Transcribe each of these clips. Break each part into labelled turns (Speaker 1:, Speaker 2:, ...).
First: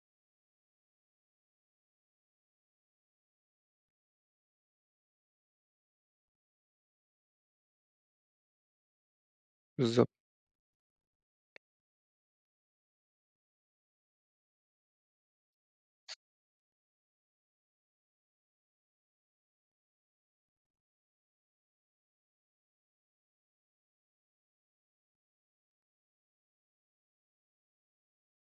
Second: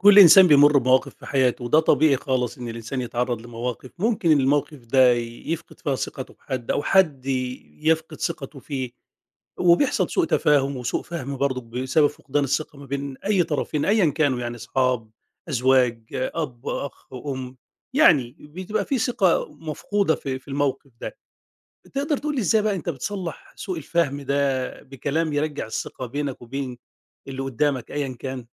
Speaker 1: كل إنسان بيمُر بمواقف في حياته، وده طبيعي خالص إن الإنسان يتعرّض لمواقف ممكن الموقف ده يفقد فيها ثقته بحد أو حد يفقد ثقته فيه،
Speaker 2: بالضبط.
Speaker 1: وبيحصل سوء تفاهم وسوء فهم برضه بسبب فقدان الثقة ما بين أي طرفين أيًا كانوا يعني أصحاب، أزواج، أب، أخ، أم، يعني بتبقى في ثقة مفقودة في الموقف ده. تقدر تقول لي إزاي بقى أنت بتصلّح سوء الفهم ده بكلام يرجّع الثقة بينك وبين اللي قدّامك أيًا كان؟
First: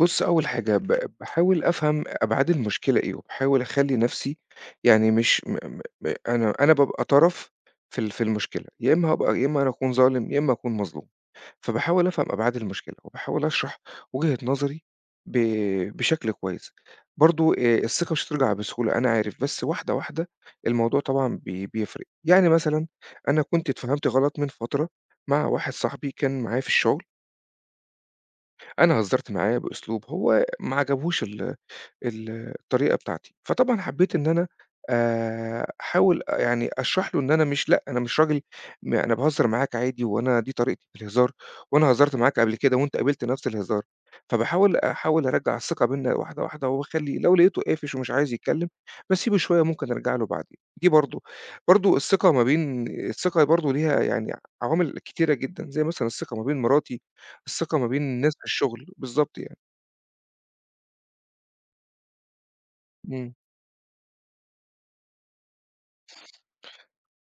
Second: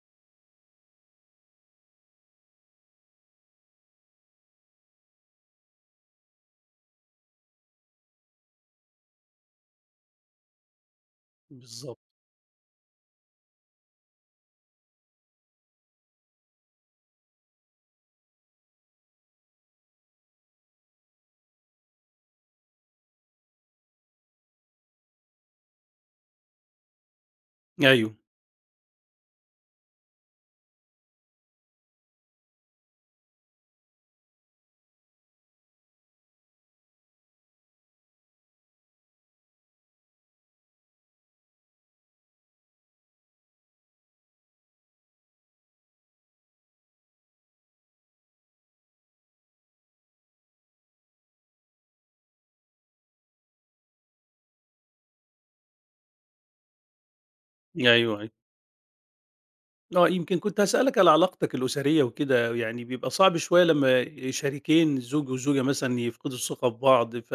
Speaker 2: بُص، أول حاجة باحاول أفهم أبعاد المشكلة إيه، وباحاول أخلّي نَفْسي يعني مش م م م أنا بابقى طرف في ال في المشكلة، يا إما هابقى يا إما أنا أكون ظالم، يا إما أكون مظلوم.
Speaker 1: بالضبط.
Speaker 2: فباحاول أفهم أبعاد المشكلة، وباحاول أشرح وجهة نظري ب بشكل كويس. برضه الثقة مش هترجع بسهولة أنا عارف، بس واحدة، واحدة الموضوع طبعًا بيفرق. يعني مثلًا أنا كنت اتفهمت غلط من فترة مع واحد صاحبي كان معايا في الشغل.
Speaker 1: أيوه،
Speaker 2: أنا هزّرت معاه بأسلوب هو ما عجبهوش ال ال الطريقة بتاعتي. فطبعًا حبّيت إن أنا أحاول يعني أشرح له إن أنا مش لأ، أنا مش راجل أنا باهزّر معاك عادي وأنا دي طريقتي في الهزار، وأنا هزرت معاك قبل كده وأنت قبلت نفس الهزار. أحاول أرجّع الثقة بيننا واحدة، واحدة، واخلّي لو لقيته قافش ومش عايز يتكلّم، باسيبه شوية ممكن أرجع له بعدين. دي برضه، برضه الثقة ما بين الثقة برضه ليها يعني عوامل كتيرة جدًا، زي مثلًا الثقة ما بين مراتي، الثقة ما
Speaker 1: أيوه،
Speaker 2: بين
Speaker 1: أيوه.
Speaker 2: الناس في الشغل. بالضبط يعني.
Speaker 1: آه، يمكن كنت هاسألك على علاقتك الأسرية وكده، يعني بيبقى
Speaker 2: إمم.
Speaker 1: صعب شوية لمّا شريكين الزوج والزوجة مثلًا يفقدوا الثقة في بعض،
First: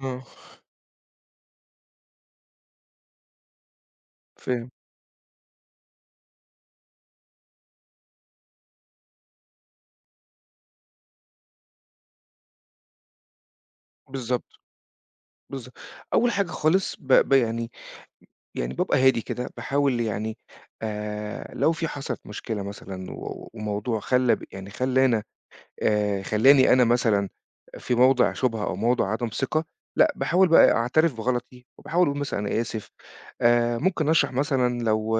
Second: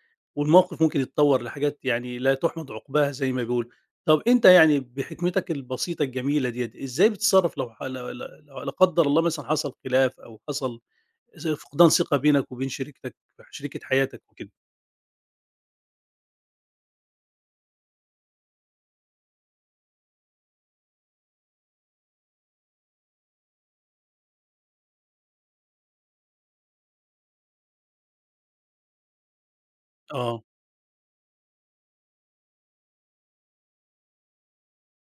Speaker 2: آه.
Speaker 1: والموقف ممكن يتطور لحاجات يعني لا تُحمد عقباها زي ما بيقولوا. طب أنت
Speaker 2: فاهم.
Speaker 1: يعني بحكمتك البسيطة الجميلة ديّة، إزاي بتتصرف لو ح لو لو لا قدر الله مثلًا حصل خلاف أو حصل فقدان ثقة بينك وبين شريكة حياتك وكده؟
Speaker 2: بالضبط، بالضبط. أول حاجة خالص ب ب يعني يعني بابقى هادي كده، باحاول يعني لو في حصلت مشكلة مثلًا و وموضوع خلّى ب يعني خلّانا خلّاني أنا مثلًا في موضع شُبهة أو موضع عدم ثقة، لأ،
Speaker 1: آه،
Speaker 2: باحاول بقى أعترف بغلطي وباحاول أقول مثلًا أنا آسف، ممكن أشرح مثلًا لو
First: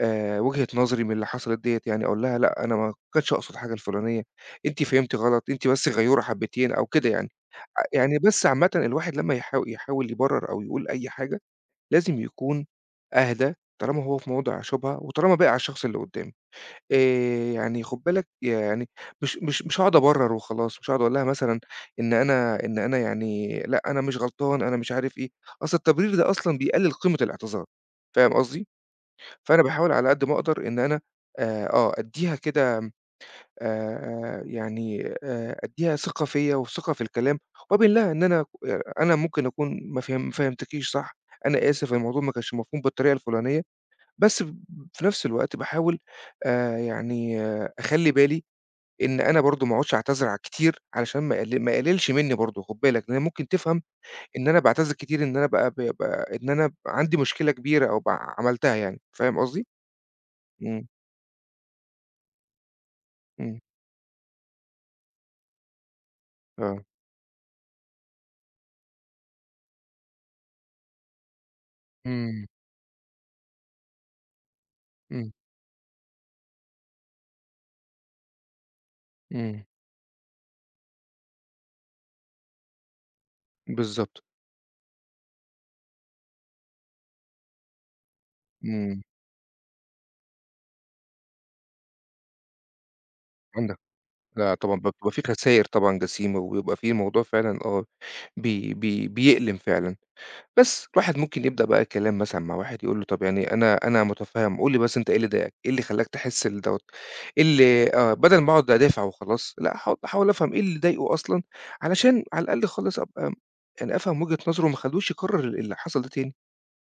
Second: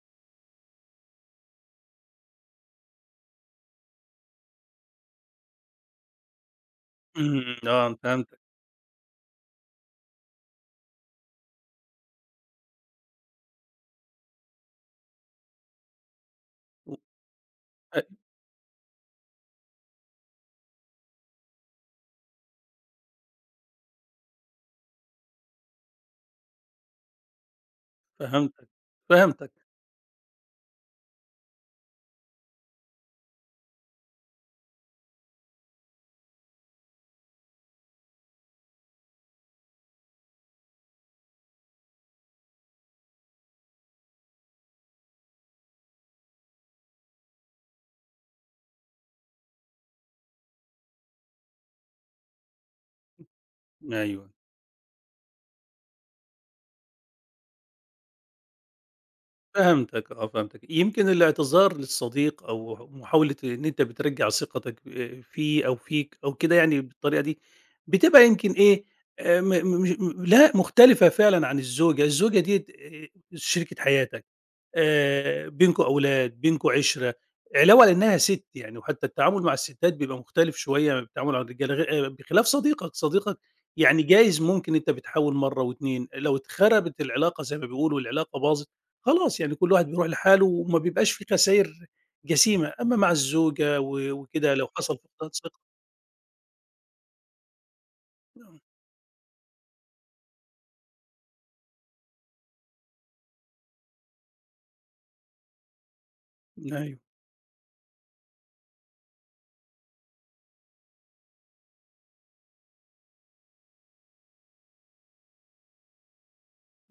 Speaker 2: وجهة نظري من اللي حصلت ديّة يعني، أقول لها لأ، أنا ما كنتش أقصد حاجة الفلانية، أنتِ فهمتِ غلط، أنتِ بس غيورة حبّتين أو كده يعني.
Speaker 1: إمم، آه،
Speaker 2: يعني
Speaker 1: فهمتك،
Speaker 2: بس عامةً الواحد لمّا يحاول يبرّر أو يقول أي حاجة، لازم يكون أهدى طالما هو في موضع شُبهة وطالما بايق على الشخص اللي قُدّامي.
Speaker 1: و
Speaker 2: يعني
Speaker 1: أ
Speaker 2: خُد بالك يعني مش هاقعد أبرّر وخلاص، مش هاقعد أقول لها مثلًا إن أنا يعني لأ، أنا مش غلطان، أنا مش عارف إيه، أصل التبرير ده أصلًا بيقلِّل قيمة الاعتذار، فاهم قصدي؟
Speaker 1: فهمتك، فهمتك،
Speaker 2: فأنا باحاول على قد ما أقدر إن أنا أدّيها كده أدّيها ثقة فيّا وثقة في الكلام، وأبين لها إن أنا أنا ممكن أكون ما فهمتكيش صح، أنا آسف الموضوع ما كانش مفهوم بالطريقة الفلانية، بس في نفس الوقت باحاول أخلّي بالي إن أنا برضه ما اقعدش أعتذر ع كتير علشان ما أقللش منّي برضه خُد بالك، لإن هي ممكن تفهم
Speaker 1: أيوه.
Speaker 2: إن أنا باعتذر كتير إن أنا ب ب ب إن أنا عندي مشكلة كبيرة أو عملتها يعني، فاهم قصدي؟
Speaker 1: فهمتك آه، فهمتك.
Speaker 2: إمم،
Speaker 1: يمكن الاعتذار للصديق أو محاولة
Speaker 2: إمم،
Speaker 1: إن أنت بترجّع ثقتك فيه أو فيك أو كده يعني
Speaker 2: آه،
Speaker 1: بالطريقة دي، بتبقى يمكن إيه، م م مش م لأ مختلفة فعلًا عن الزوجة، الزوجة
Speaker 2: إمم،
Speaker 1: ديّة شريكة حياتك.
Speaker 2: إمم،
Speaker 1: بينكم أولاد، بينكم عِشرة، علاوة على إنها سِت يعني وحتى التعامل مع
Speaker 2: إمم،
Speaker 1: السِتات بيبقى مختلف شوية عن التعامل مع الرجالة غير آه، بخلاف صديقك، صديقك يعني
Speaker 2: بالضبط،
Speaker 1: جايز ممكن أنت بتحاول مرّة و2، لو اتخربت العلاقة زي ما بيقولوا العلاقة باظت،
Speaker 2: إمم.
Speaker 1: خلاص يعني كل واحد بيروح لحاله وما بيبقاش في خساير جسيمة، أمّا مع
Speaker 2: عندك.
Speaker 1: الزوجة و
Speaker 2: لأ
Speaker 1: وكده لو
Speaker 2: طبعًا،
Speaker 1: حصل
Speaker 2: بتبقى في
Speaker 1: فقدان ثقة
Speaker 2: خساير طبعًا جسيمة، وبيبقى في الموضوع فعلًا آه، بي بي بيألم فعلًا. بس الواحد ممكن يبدأ بقى كلام مثلًا مع واحد يقول له: "طب يعني أنا مُتفهّم، قُل لي بس أنت إيه اللي ضايقك، إيه اللي خلّاك تحس
Speaker 1: آه،
Speaker 2: لدوّة،
Speaker 1: أيوه،
Speaker 2: إيه اللي" آه، بدل ما أقعد أدافع وخلاص، لأ هاقعد أحاول أفهم إيه اللي ضايقه أصلًا، علشان على الأقل خالص أبقى يعني أفهم وجهة نظره وما اخلّوش يكرر اللي حصل ده تاني،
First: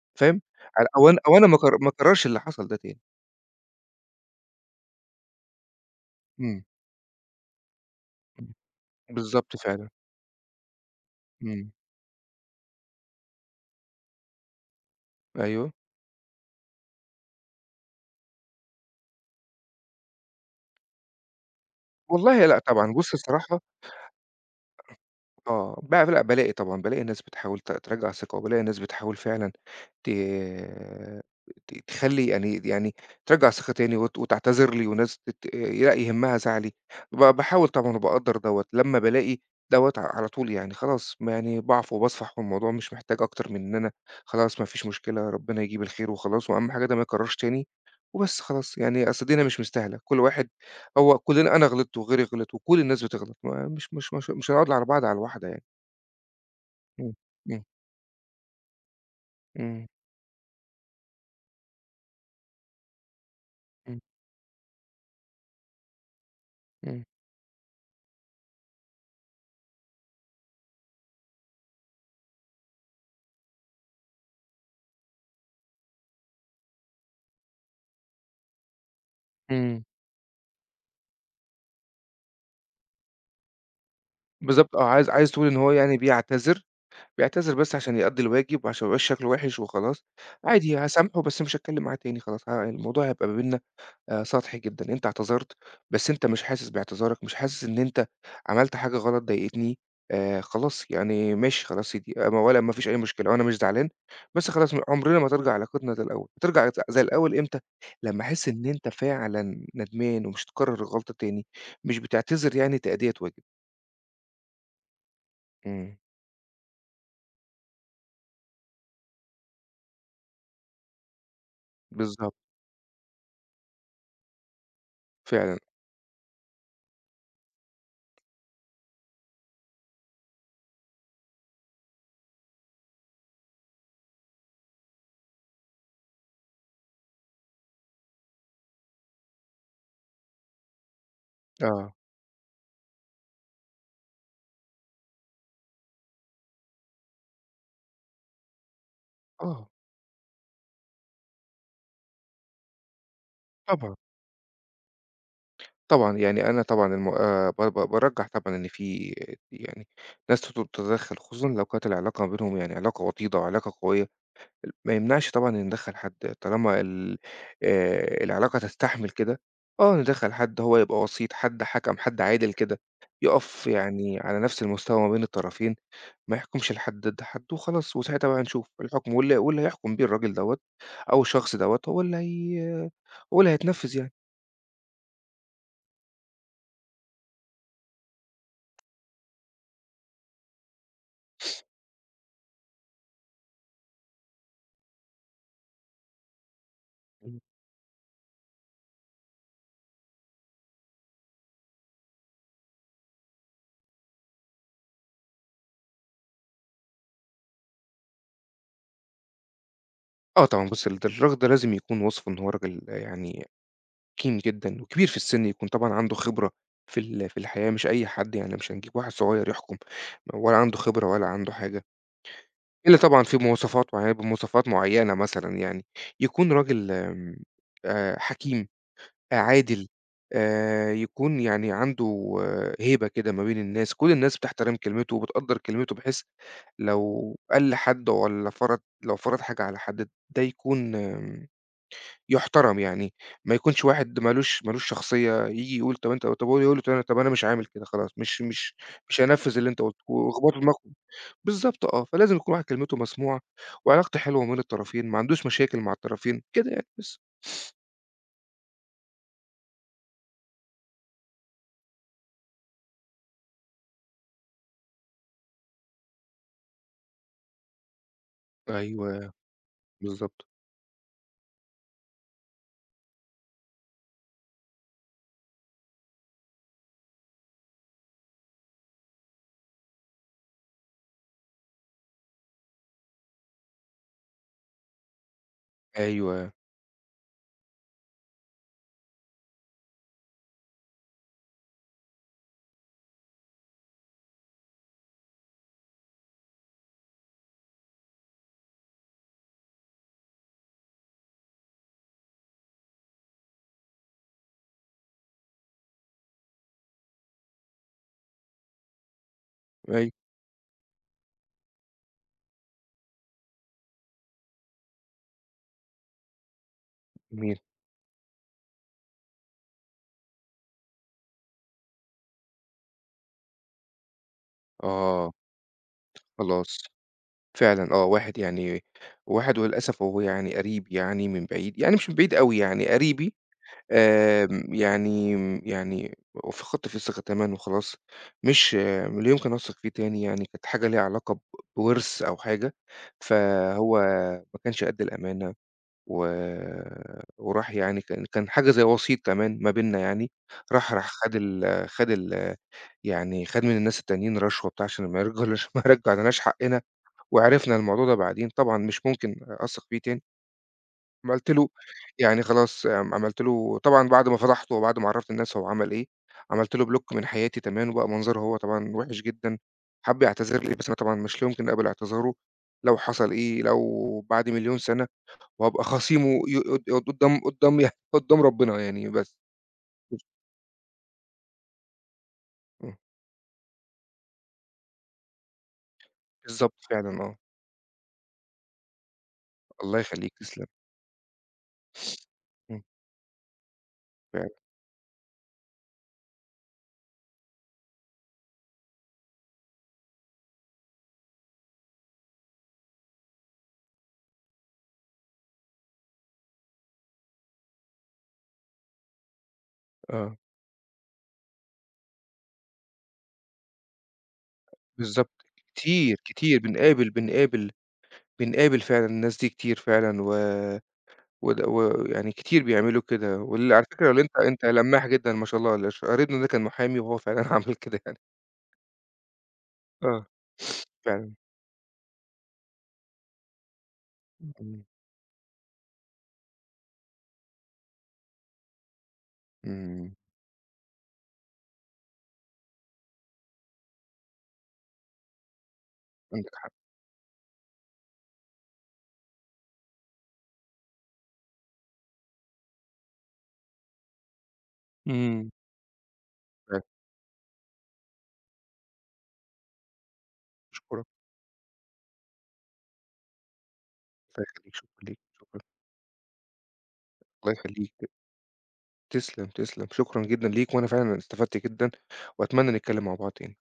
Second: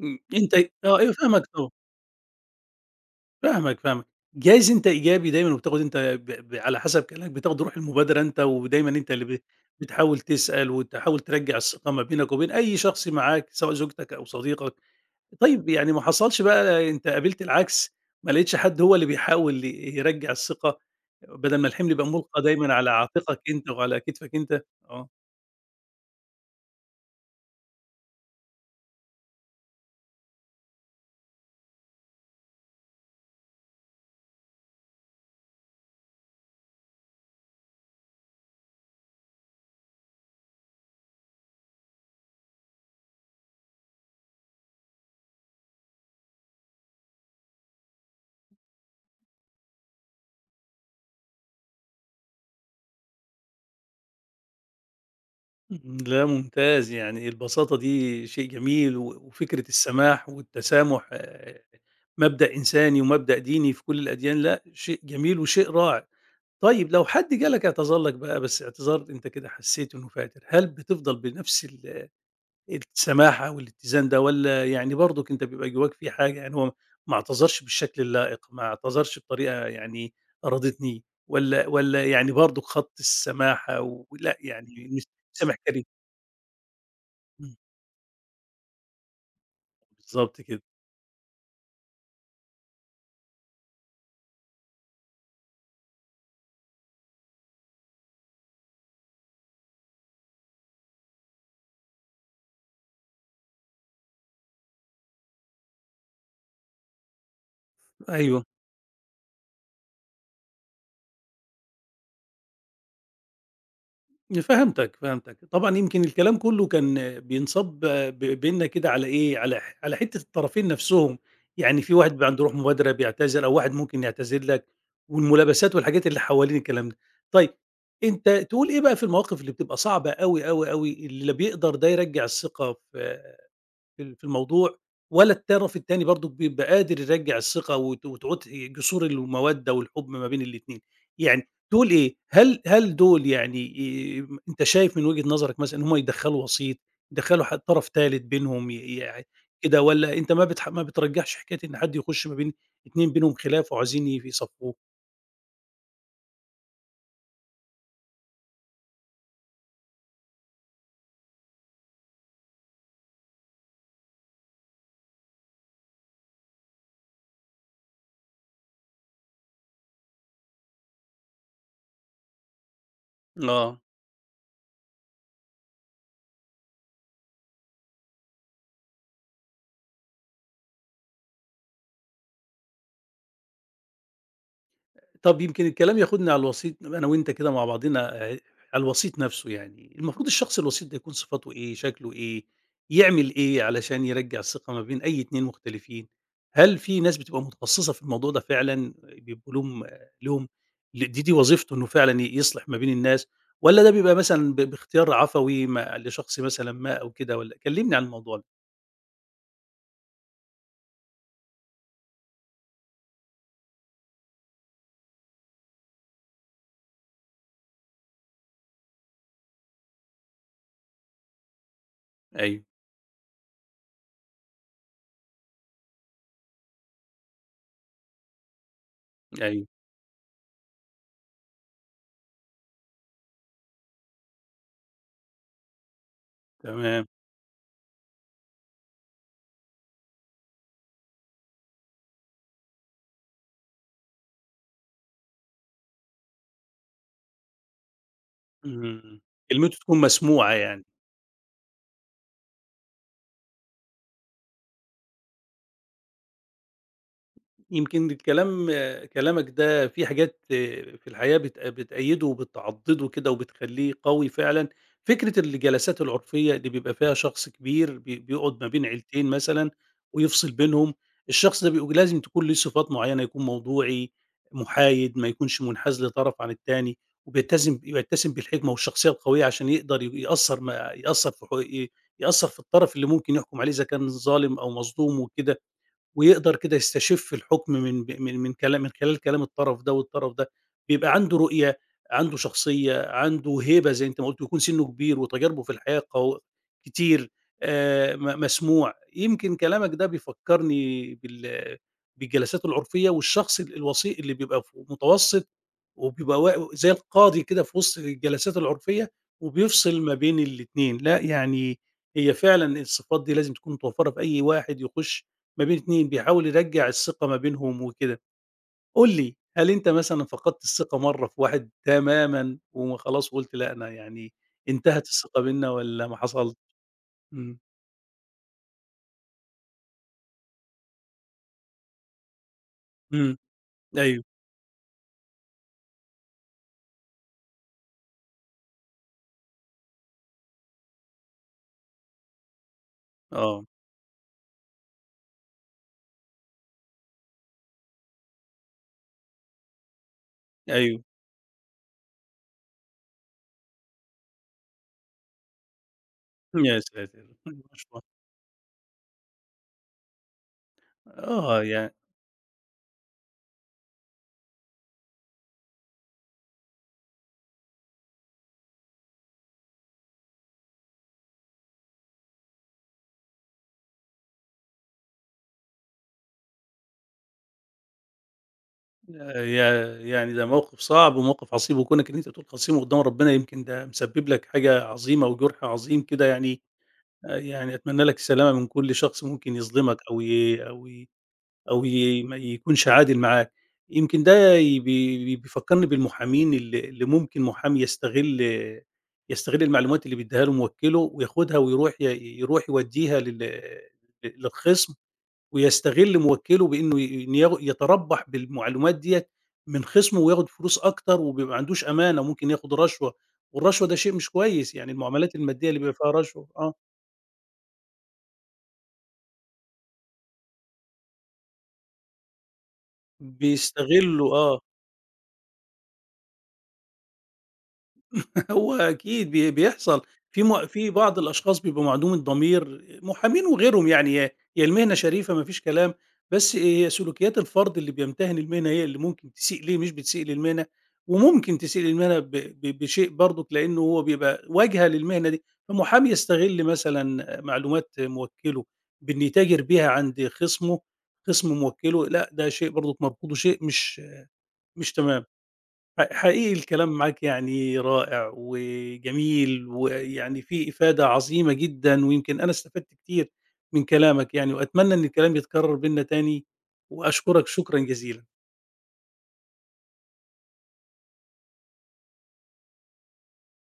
Speaker 1: إمم،
Speaker 2: فاهم؟
Speaker 1: أنت
Speaker 2: على
Speaker 1: آه،
Speaker 2: أو
Speaker 1: أيوه
Speaker 2: أنا أو
Speaker 1: فاهمك
Speaker 2: أنا ما
Speaker 1: طبعًا.
Speaker 2: اكر ما اكررش اللي حصل ده تاني.
Speaker 1: فاهمك، فاهمك. جايز أنت إيجابي دايمًا وبتاخد أنت ب ب
Speaker 2: إمم،
Speaker 1: على حسب كلامك بتاخد روح المبادرة أنت، ودايمًا أنت اللي
Speaker 2: بالضبط فعلًا،
Speaker 1: بتحاول تسأل وتحاول ترجّع
Speaker 2: إمم،
Speaker 1: الثقة ما بينك وبين أي شخص معاك سواء زوجتك أو صديقك. طيب
Speaker 2: أيوه.
Speaker 1: يعني ما حصلش بقى أنت قابلت العكس، ما لقيتش حد هو اللي بيحاول يرجّع الثقة بدل ما الحمل يبقى مُلقى
Speaker 2: والله لأ
Speaker 1: دايمًا على
Speaker 2: طبعًا، بُص
Speaker 1: عاتقك
Speaker 2: الصراحة
Speaker 1: أنت وعلى كتفك أنت؟ آه.
Speaker 2: آه، لأ بالاقي طبعًا، بالاقي الناس بتحاول ترجّع ثقة، وبالاقي الناس بتحاول فعلًا ت ت تخلّي يعني ترجّع ثقة تاني وتعتذر لي، وناس لأ يهمّها زعلي، باحاول طبعًا وباقدّر دوّة، لمّا بالاقي دوّة على طول يعني خلاص، ما يعني باعفو وباصفح، والموضوع مش محتاج أكتر من إن أنا خلاص ما فيش مشكلة، ربنا يجيب الخير وخلاص، وأهم حاجة ده ما يتكرّرش تاني، وبس خلاص، يعني أصل الدنيا مش مستاهلة، كل واحد هو كلنا أنا غلطت وغيري غلط وكل الناس بتغلط، ما مش مش مش مش هنقعد على بعض على الواحدة يعني،
Speaker 1: إمم، لا ممتاز،
Speaker 2: إمم،
Speaker 1: يعني
Speaker 2: إمم،
Speaker 1: البساطة دي شيء جميل، وفكرة
Speaker 2: إمم،
Speaker 1: السماح والتسامح مبدأ إنساني ومبدأ ديني في
Speaker 2: إمم،
Speaker 1: كل الأديان، لأ شيء جميل وشيء رائع. طيب
Speaker 2: إمم،
Speaker 1: لو حد جالك اعتذر لك بقى، بس اعتذار أنت كده حسيت إنه فاتر، هل بتفضل بنفس السماحة والاتزان ده، والّا يعني برضك أنت بيبقى جواك في حاجة يعني هو ما اعتذرش بالشكل اللائق، ما اعتذرش بطريقة
Speaker 2: إمم،
Speaker 1: يعني أرضتني، والّا يعني برضك خط السماحة، ولأ
Speaker 2: بالضبط آه،
Speaker 1: يعني مش
Speaker 2: عايز تقول إن
Speaker 1: سامح
Speaker 2: هو
Speaker 1: كريم؟
Speaker 2: يعني بيعتذر، بيعتذر
Speaker 1: إمم.
Speaker 2: بس عشان يأدّي الواجب وعشان ما يبقاش شكله وِحِش وخلاص،
Speaker 1: بالضبط كده،
Speaker 2: عادي هاسامحه بس مش هاتكلم معاه تاني خلاص، الموضوع هيبقى ما بيننا سطحي جدًا، أنت اعتذرت بس أنت مش حاسس باعتذارك، مش حاسس إن أنت عملت حاجة غلط ضايقتني، خلاص يعني ماشي خلاص سيدي ما فيش أي مشكلة وأنا مش زعلان، بس خلاص عمرنا ما ترجع علاقتنا زي الأول، هترجع زي الأول إمتى؟ لمّا
Speaker 1: أيوه،
Speaker 2: أحس إن أنت فعلًا ندمان ومش هتكرر الغلطة تاني، مش بتعتذر يعني تأدية واجب.
Speaker 1: فهمتك، فهمتك. طبعًا
Speaker 2: إمم،
Speaker 1: يمكن الكلام كلّه كان بينصب بيننا كده على إيه، على على حتّة الطرفين نَفْسهم، يعني في واحد بيبقى
Speaker 2: بالضبط،
Speaker 1: عنده روح مبادرة بيعتذر أو واحد ممكن يعتذر لك
Speaker 2: فعلًا،
Speaker 1: والملابسات والحاجات اللي حوالين الكلام ده. طيب أنت تقول إيه بقى في المواقف اللي بتبقى صعبة أوي، أوي، أوي اللي لا بيقدر ده يرجّع الثقة في الموضوع، ولا الطرف التاني برضه بيبقى قادر يرجّع الثقة وتعود إيه، جسور المودة والحب ما بين الاتنين، يعني دول
Speaker 2: آه،
Speaker 1: إيه، هل دول يعني أنت شايف من وجهة نظرك مثلًا إن هم يدخّلوا وسيط، يدخّلوا طرف تالت بينهم ي يع
Speaker 2: آه،
Speaker 1: كده والّا أنت ما بترجّحش حكاية إن حد يخش ما بين اتنين بينهم خلاف
Speaker 2: طبعًا.
Speaker 1: وعايزين يصفّوه؟
Speaker 2: طبعًا، يعني أنا طبعًا الم ب ب بارجّح طبعًا إن في يعني ناس تتدخّل، خصوصًا لو كانت العلاقة ما بينهم يعني علاقة وطيدة وعلاقة قوية، ما يمنعش طبعًا إن ندخّل حد طالما ال العلاقة تستحمل كده، آه ندخّل حد هو يبقى وسيط، حد حَكَم، حد عادل كده، يقف
Speaker 1: آه.
Speaker 2: يعني على نفس المستوى ما بين الطرفين، ما يحكمش لحد ضد حد وخلاص، وساعتها بقى نشوف الحكم واللي هيحكم بيه الراجل دوّة أو الشخص دوّة هو اللي هيتنفّذ يعني.
Speaker 1: طب يمكن الكلام ياخدني على الوسيط نبقى أنا وأنت كده مع بعضنا على الوسيط نفسه يعني، المفروض الشخص الوسيط ده يكون صفاته إيه، شكله إيه، يعمل إيه علشان يرجّع الثقة ما بين أي 2 مختلفين؟ هل في ناس بتبقى متخصصة في الموضوع ده فعلًا بيبقوا لهم آه، لهم دي وظيفته إنه فعلًا يصلح ما بين الناس، والّا ده بيبقى مثلًا باختيار عفوي ما لشخص مثلًا ما أو كده والّا كلمني عن الموضوع ده؟
Speaker 2: آه طبعًا بُص الراجل ده لازم يكون واثق إن هو راجل يعني حكيم جدًا وكبير في السِن، يكون طبعًا عنده خبرة في ال في الحياة، مش أي حد يعني مش هنجيب واحد صغير يحكم ولا عنده خبرة ولا عنده حاجة،
Speaker 1: أيوه،
Speaker 2: إلّا طبعًا في مواصفات معيّنة بمواصفات معيّنة مثلًا يعني، يكون راجل آمم، حكيم،
Speaker 1: أيوه،
Speaker 2: عادل، يكون يعني عنده آه، هيبة كده ما بين الناس، كل الناس بتحترم كلمته وبتقدّر كلمته بحيث
Speaker 1: تمام،
Speaker 2: لو قال لحد والّا فرض لو فرض حاجة على حد ده يكون يُحترم يعني، ما يكونش واحد ما لوش شخصية، ييجي يقول طب أنت طب هو يقول له طب أنا طب أنا مش عامل كده خلاص، مش
Speaker 1: إمم،
Speaker 2: هانفذ اللي
Speaker 1: كلمته
Speaker 2: أنت
Speaker 1: تكون
Speaker 2: قُلته،
Speaker 1: مسموعة
Speaker 2: واخبطوا
Speaker 1: يعني.
Speaker 2: دماغهم. بالضبط آه، فلازم يكون واحد كلمته مسموعة، وعلاقته حلوة ما بين الطرفين، ما عندوش مشاكل مع الطرفين، كده يعني بس.
Speaker 1: يمكن الكلام كلامك ده في حاجات في الحياة بتأيده وبتعضده كده وبتخليه قوي فعلا فكرة الجلسات العرفية اللي بيبقى فيها شخص كبير بيقعد ما بين عيلتين
Speaker 2: أيوه،
Speaker 1: مثلا
Speaker 2: بالضبط،
Speaker 1: ويفصل بينهم الشخص ده بيبقى لازم تكون له صفات معينة يكون موضوعي محايد ما يكونش منحاز لطرف عن التاني وبيتسم بالحكمة والشخصية القوية عشان يقدر يأثر ما يأثر في حقوق- يأثر في الطرف اللي ممكن يحكم عليه إذا كان ظالم أو مظلوم وكده
Speaker 2: أيوه،
Speaker 1: ويقدر كده يستشف الحكم من ب من من كلا من خلال كلام الطرف ده والطرف ده، بيبقى عنده رؤية، عنده شخصية، عنده هيبة زي أنت ما قُلت، ويكون سنّه كبير وتجاربه في الحياة كتير م مسموع، يمكن كلامك ده بيفكّرني بالجلسات العُرفية والشخص الوسيط اللي بيبقى متوسّط وبيبقى وا زي القاضي كده في وسط الجلسات العُرفية وبيفصل
Speaker 2: أيوه،
Speaker 1: ما بين الاتنين، لأ يعني هي فعلًا الصفات دي لازم تكون متوفّرة في أي واحد يخُش ما بين 2 بيحاول يرجّع الثقة ما
Speaker 2: جميل،
Speaker 1: بينهم وكده. قُل لي، هل أنت مثلًا فقدت الثقة مرّة في واحد تمامًا وخلاص وقُلت لأ أنا يعني انتهت
Speaker 2: آه،
Speaker 1: الثقة بيننا والّا ما حصلش؟
Speaker 2: خلاص،
Speaker 1: إمم،
Speaker 2: فعلًا آه، واحد وللأسف هو يعني قريب يعني من بعيد، يعني مش من بعيد أوي يعني قريبي
Speaker 1: إمم، أيوه،
Speaker 2: آمم، يعني يعني فقدت فيه الثقة تمامًا وخلاص، مش آم، لا يمكن أثق فيه تاني يعني كانت حاجة ليها علاقة بِوِرث أو حاجة،
Speaker 1: آه،
Speaker 2: فهو ما كانش قد الأمانة و وراح يعني كان حاجة زي وسيط كمان ما بيننا يعني، راح
Speaker 1: أيوه،
Speaker 2: راح خَد ال خَد ال يعني خَد من الناس التانيين رشوة بتاع عشان ما يرجعولناش ما يرجعلناش
Speaker 1: يا
Speaker 2: حقنا،
Speaker 1: ساتر! ما
Speaker 2: وعرفنا
Speaker 1: شاء الله.
Speaker 2: الموضوع ده بعدين، طبعًا مش ممكن أثق فيه تاني. عملت
Speaker 1: آه،
Speaker 2: له
Speaker 1: يع
Speaker 2: يعني خلاص عملت له طبعًا بعد ما فضحته وبعد ما عرّفت الناس هو عمل إيه، عملت له block من حياتي تمامًا، وبقى منظره هو طبعًا وِحِش جدًا، حَب يعتذر لي بس أنا طبعًا مش يمكن أقبل اعتذاره، لو حصل إيه، لو بعد 1000000 سَنة وهابقى خصيمه ي قد قدّام يعني قدّام ربنا يعني بس.
Speaker 1: يع يعني ده موقف صعب وموقف عصيب، وكونك إن أنت تقول خصيم
Speaker 2: إمم،
Speaker 1: قدّام ربنا يمكن ده مسبب لك حاجة عظيمة وجُرح عظيم كده يعني،
Speaker 2: بالضبط فعلًا
Speaker 1: آه،
Speaker 2: آه،
Speaker 1: يعني أتمنى لك السلامة من كل شخص ممكن يظلمك
Speaker 2: الله
Speaker 1: أو
Speaker 2: يخلّيك
Speaker 1: ي
Speaker 2: تسلم،
Speaker 1: أو ي أو ي ما
Speaker 2: إمم،
Speaker 1: يكونش عادل معاك. يمكن
Speaker 2: فعلًا،
Speaker 1: ده بيفكّرني بالمحامين اللي ممكن محامي يستغل المعلومات اللي بيدّيها له موكّله وياخدها ويروح يروح يودّيها للخصم ويستغل موكّله بإنه ي إنه ياخ يتربّح بالمعلومات ديّة من خصمه
Speaker 2: آه،
Speaker 1: وياخد فلوس أكتر وبيبقى ما عندوش أمانة وممكن ياخد رشوة، والرشوة ده شيء مش كويس، يعني المعاملات
Speaker 2: بالضبط،
Speaker 1: المادّية اللي بيبقى فيها
Speaker 2: كتير،
Speaker 1: رشوة
Speaker 2: كتير
Speaker 1: آه،
Speaker 2: بنقابل بنقابل بنقابل فعلًا الناس دي كتير فعلًا و ود ويعني كتير بيعملوا كده، على فكرة اللي
Speaker 1: بيستغلّوا
Speaker 2: أنت
Speaker 1: آه.
Speaker 2: أنت لمّاح جدًا ما شاء الله، اللي ش قريبنا ده كان محامي وهو فعلًا عمل كده يعني،
Speaker 1: هو أكيد بيحصل
Speaker 2: آه،
Speaker 1: في بعض
Speaker 2: فعلًا،
Speaker 1: الأشخاص بيبقوا معدوم الضمير، محامين وغيرهم يعني هي
Speaker 2: إمم،
Speaker 1: المهنة شريفة ما فيش كلام، بس هي سلوكيات الفرد اللي بيمتهن المهنة هي اللي ممكن تسيء ليه مش
Speaker 2: إمم،
Speaker 1: بتسيء للمهنة، وممكن تسيء للمهنة ب ب بشيء برضك لأنه هو بيبقى واجهة للمهنة دي، فمحامي
Speaker 2: عندك
Speaker 1: يستغل
Speaker 2: حق،
Speaker 1: مثلًا معلومات موكله بإنه يتاجر بيها عند خصمه، خصم موكله لأ ده شيء برضك مرفوض وشيء مش تمام.
Speaker 2: إمم،
Speaker 1: حقيقي
Speaker 2: فعلًا،
Speaker 1: الكلام معاك يعني رائع وجميل، ويعني فيه
Speaker 2: أشكرك،
Speaker 1: إفادة عظيمة جدًا، ويمكن أنا استفدت كتير من كلامك
Speaker 2: الله
Speaker 1: يعني،
Speaker 2: يخليك،
Speaker 1: وأتمنى
Speaker 2: شكرًا
Speaker 1: إن
Speaker 2: ليك،
Speaker 1: الكلام
Speaker 2: شكرًا،
Speaker 1: يتكرر بيننا تاني، وأشكرك
Speaker 2: الله
Speaker 1: شكرًا
Speaker 2: يخليك،
Speaker 1: جزيلًا.
Speaker 2: تسلم، تسلم، شكرًا جدًا ليك، وأنا فعلًا استفدت جدًا، وأتمنى نتكلم مع بعض تاني.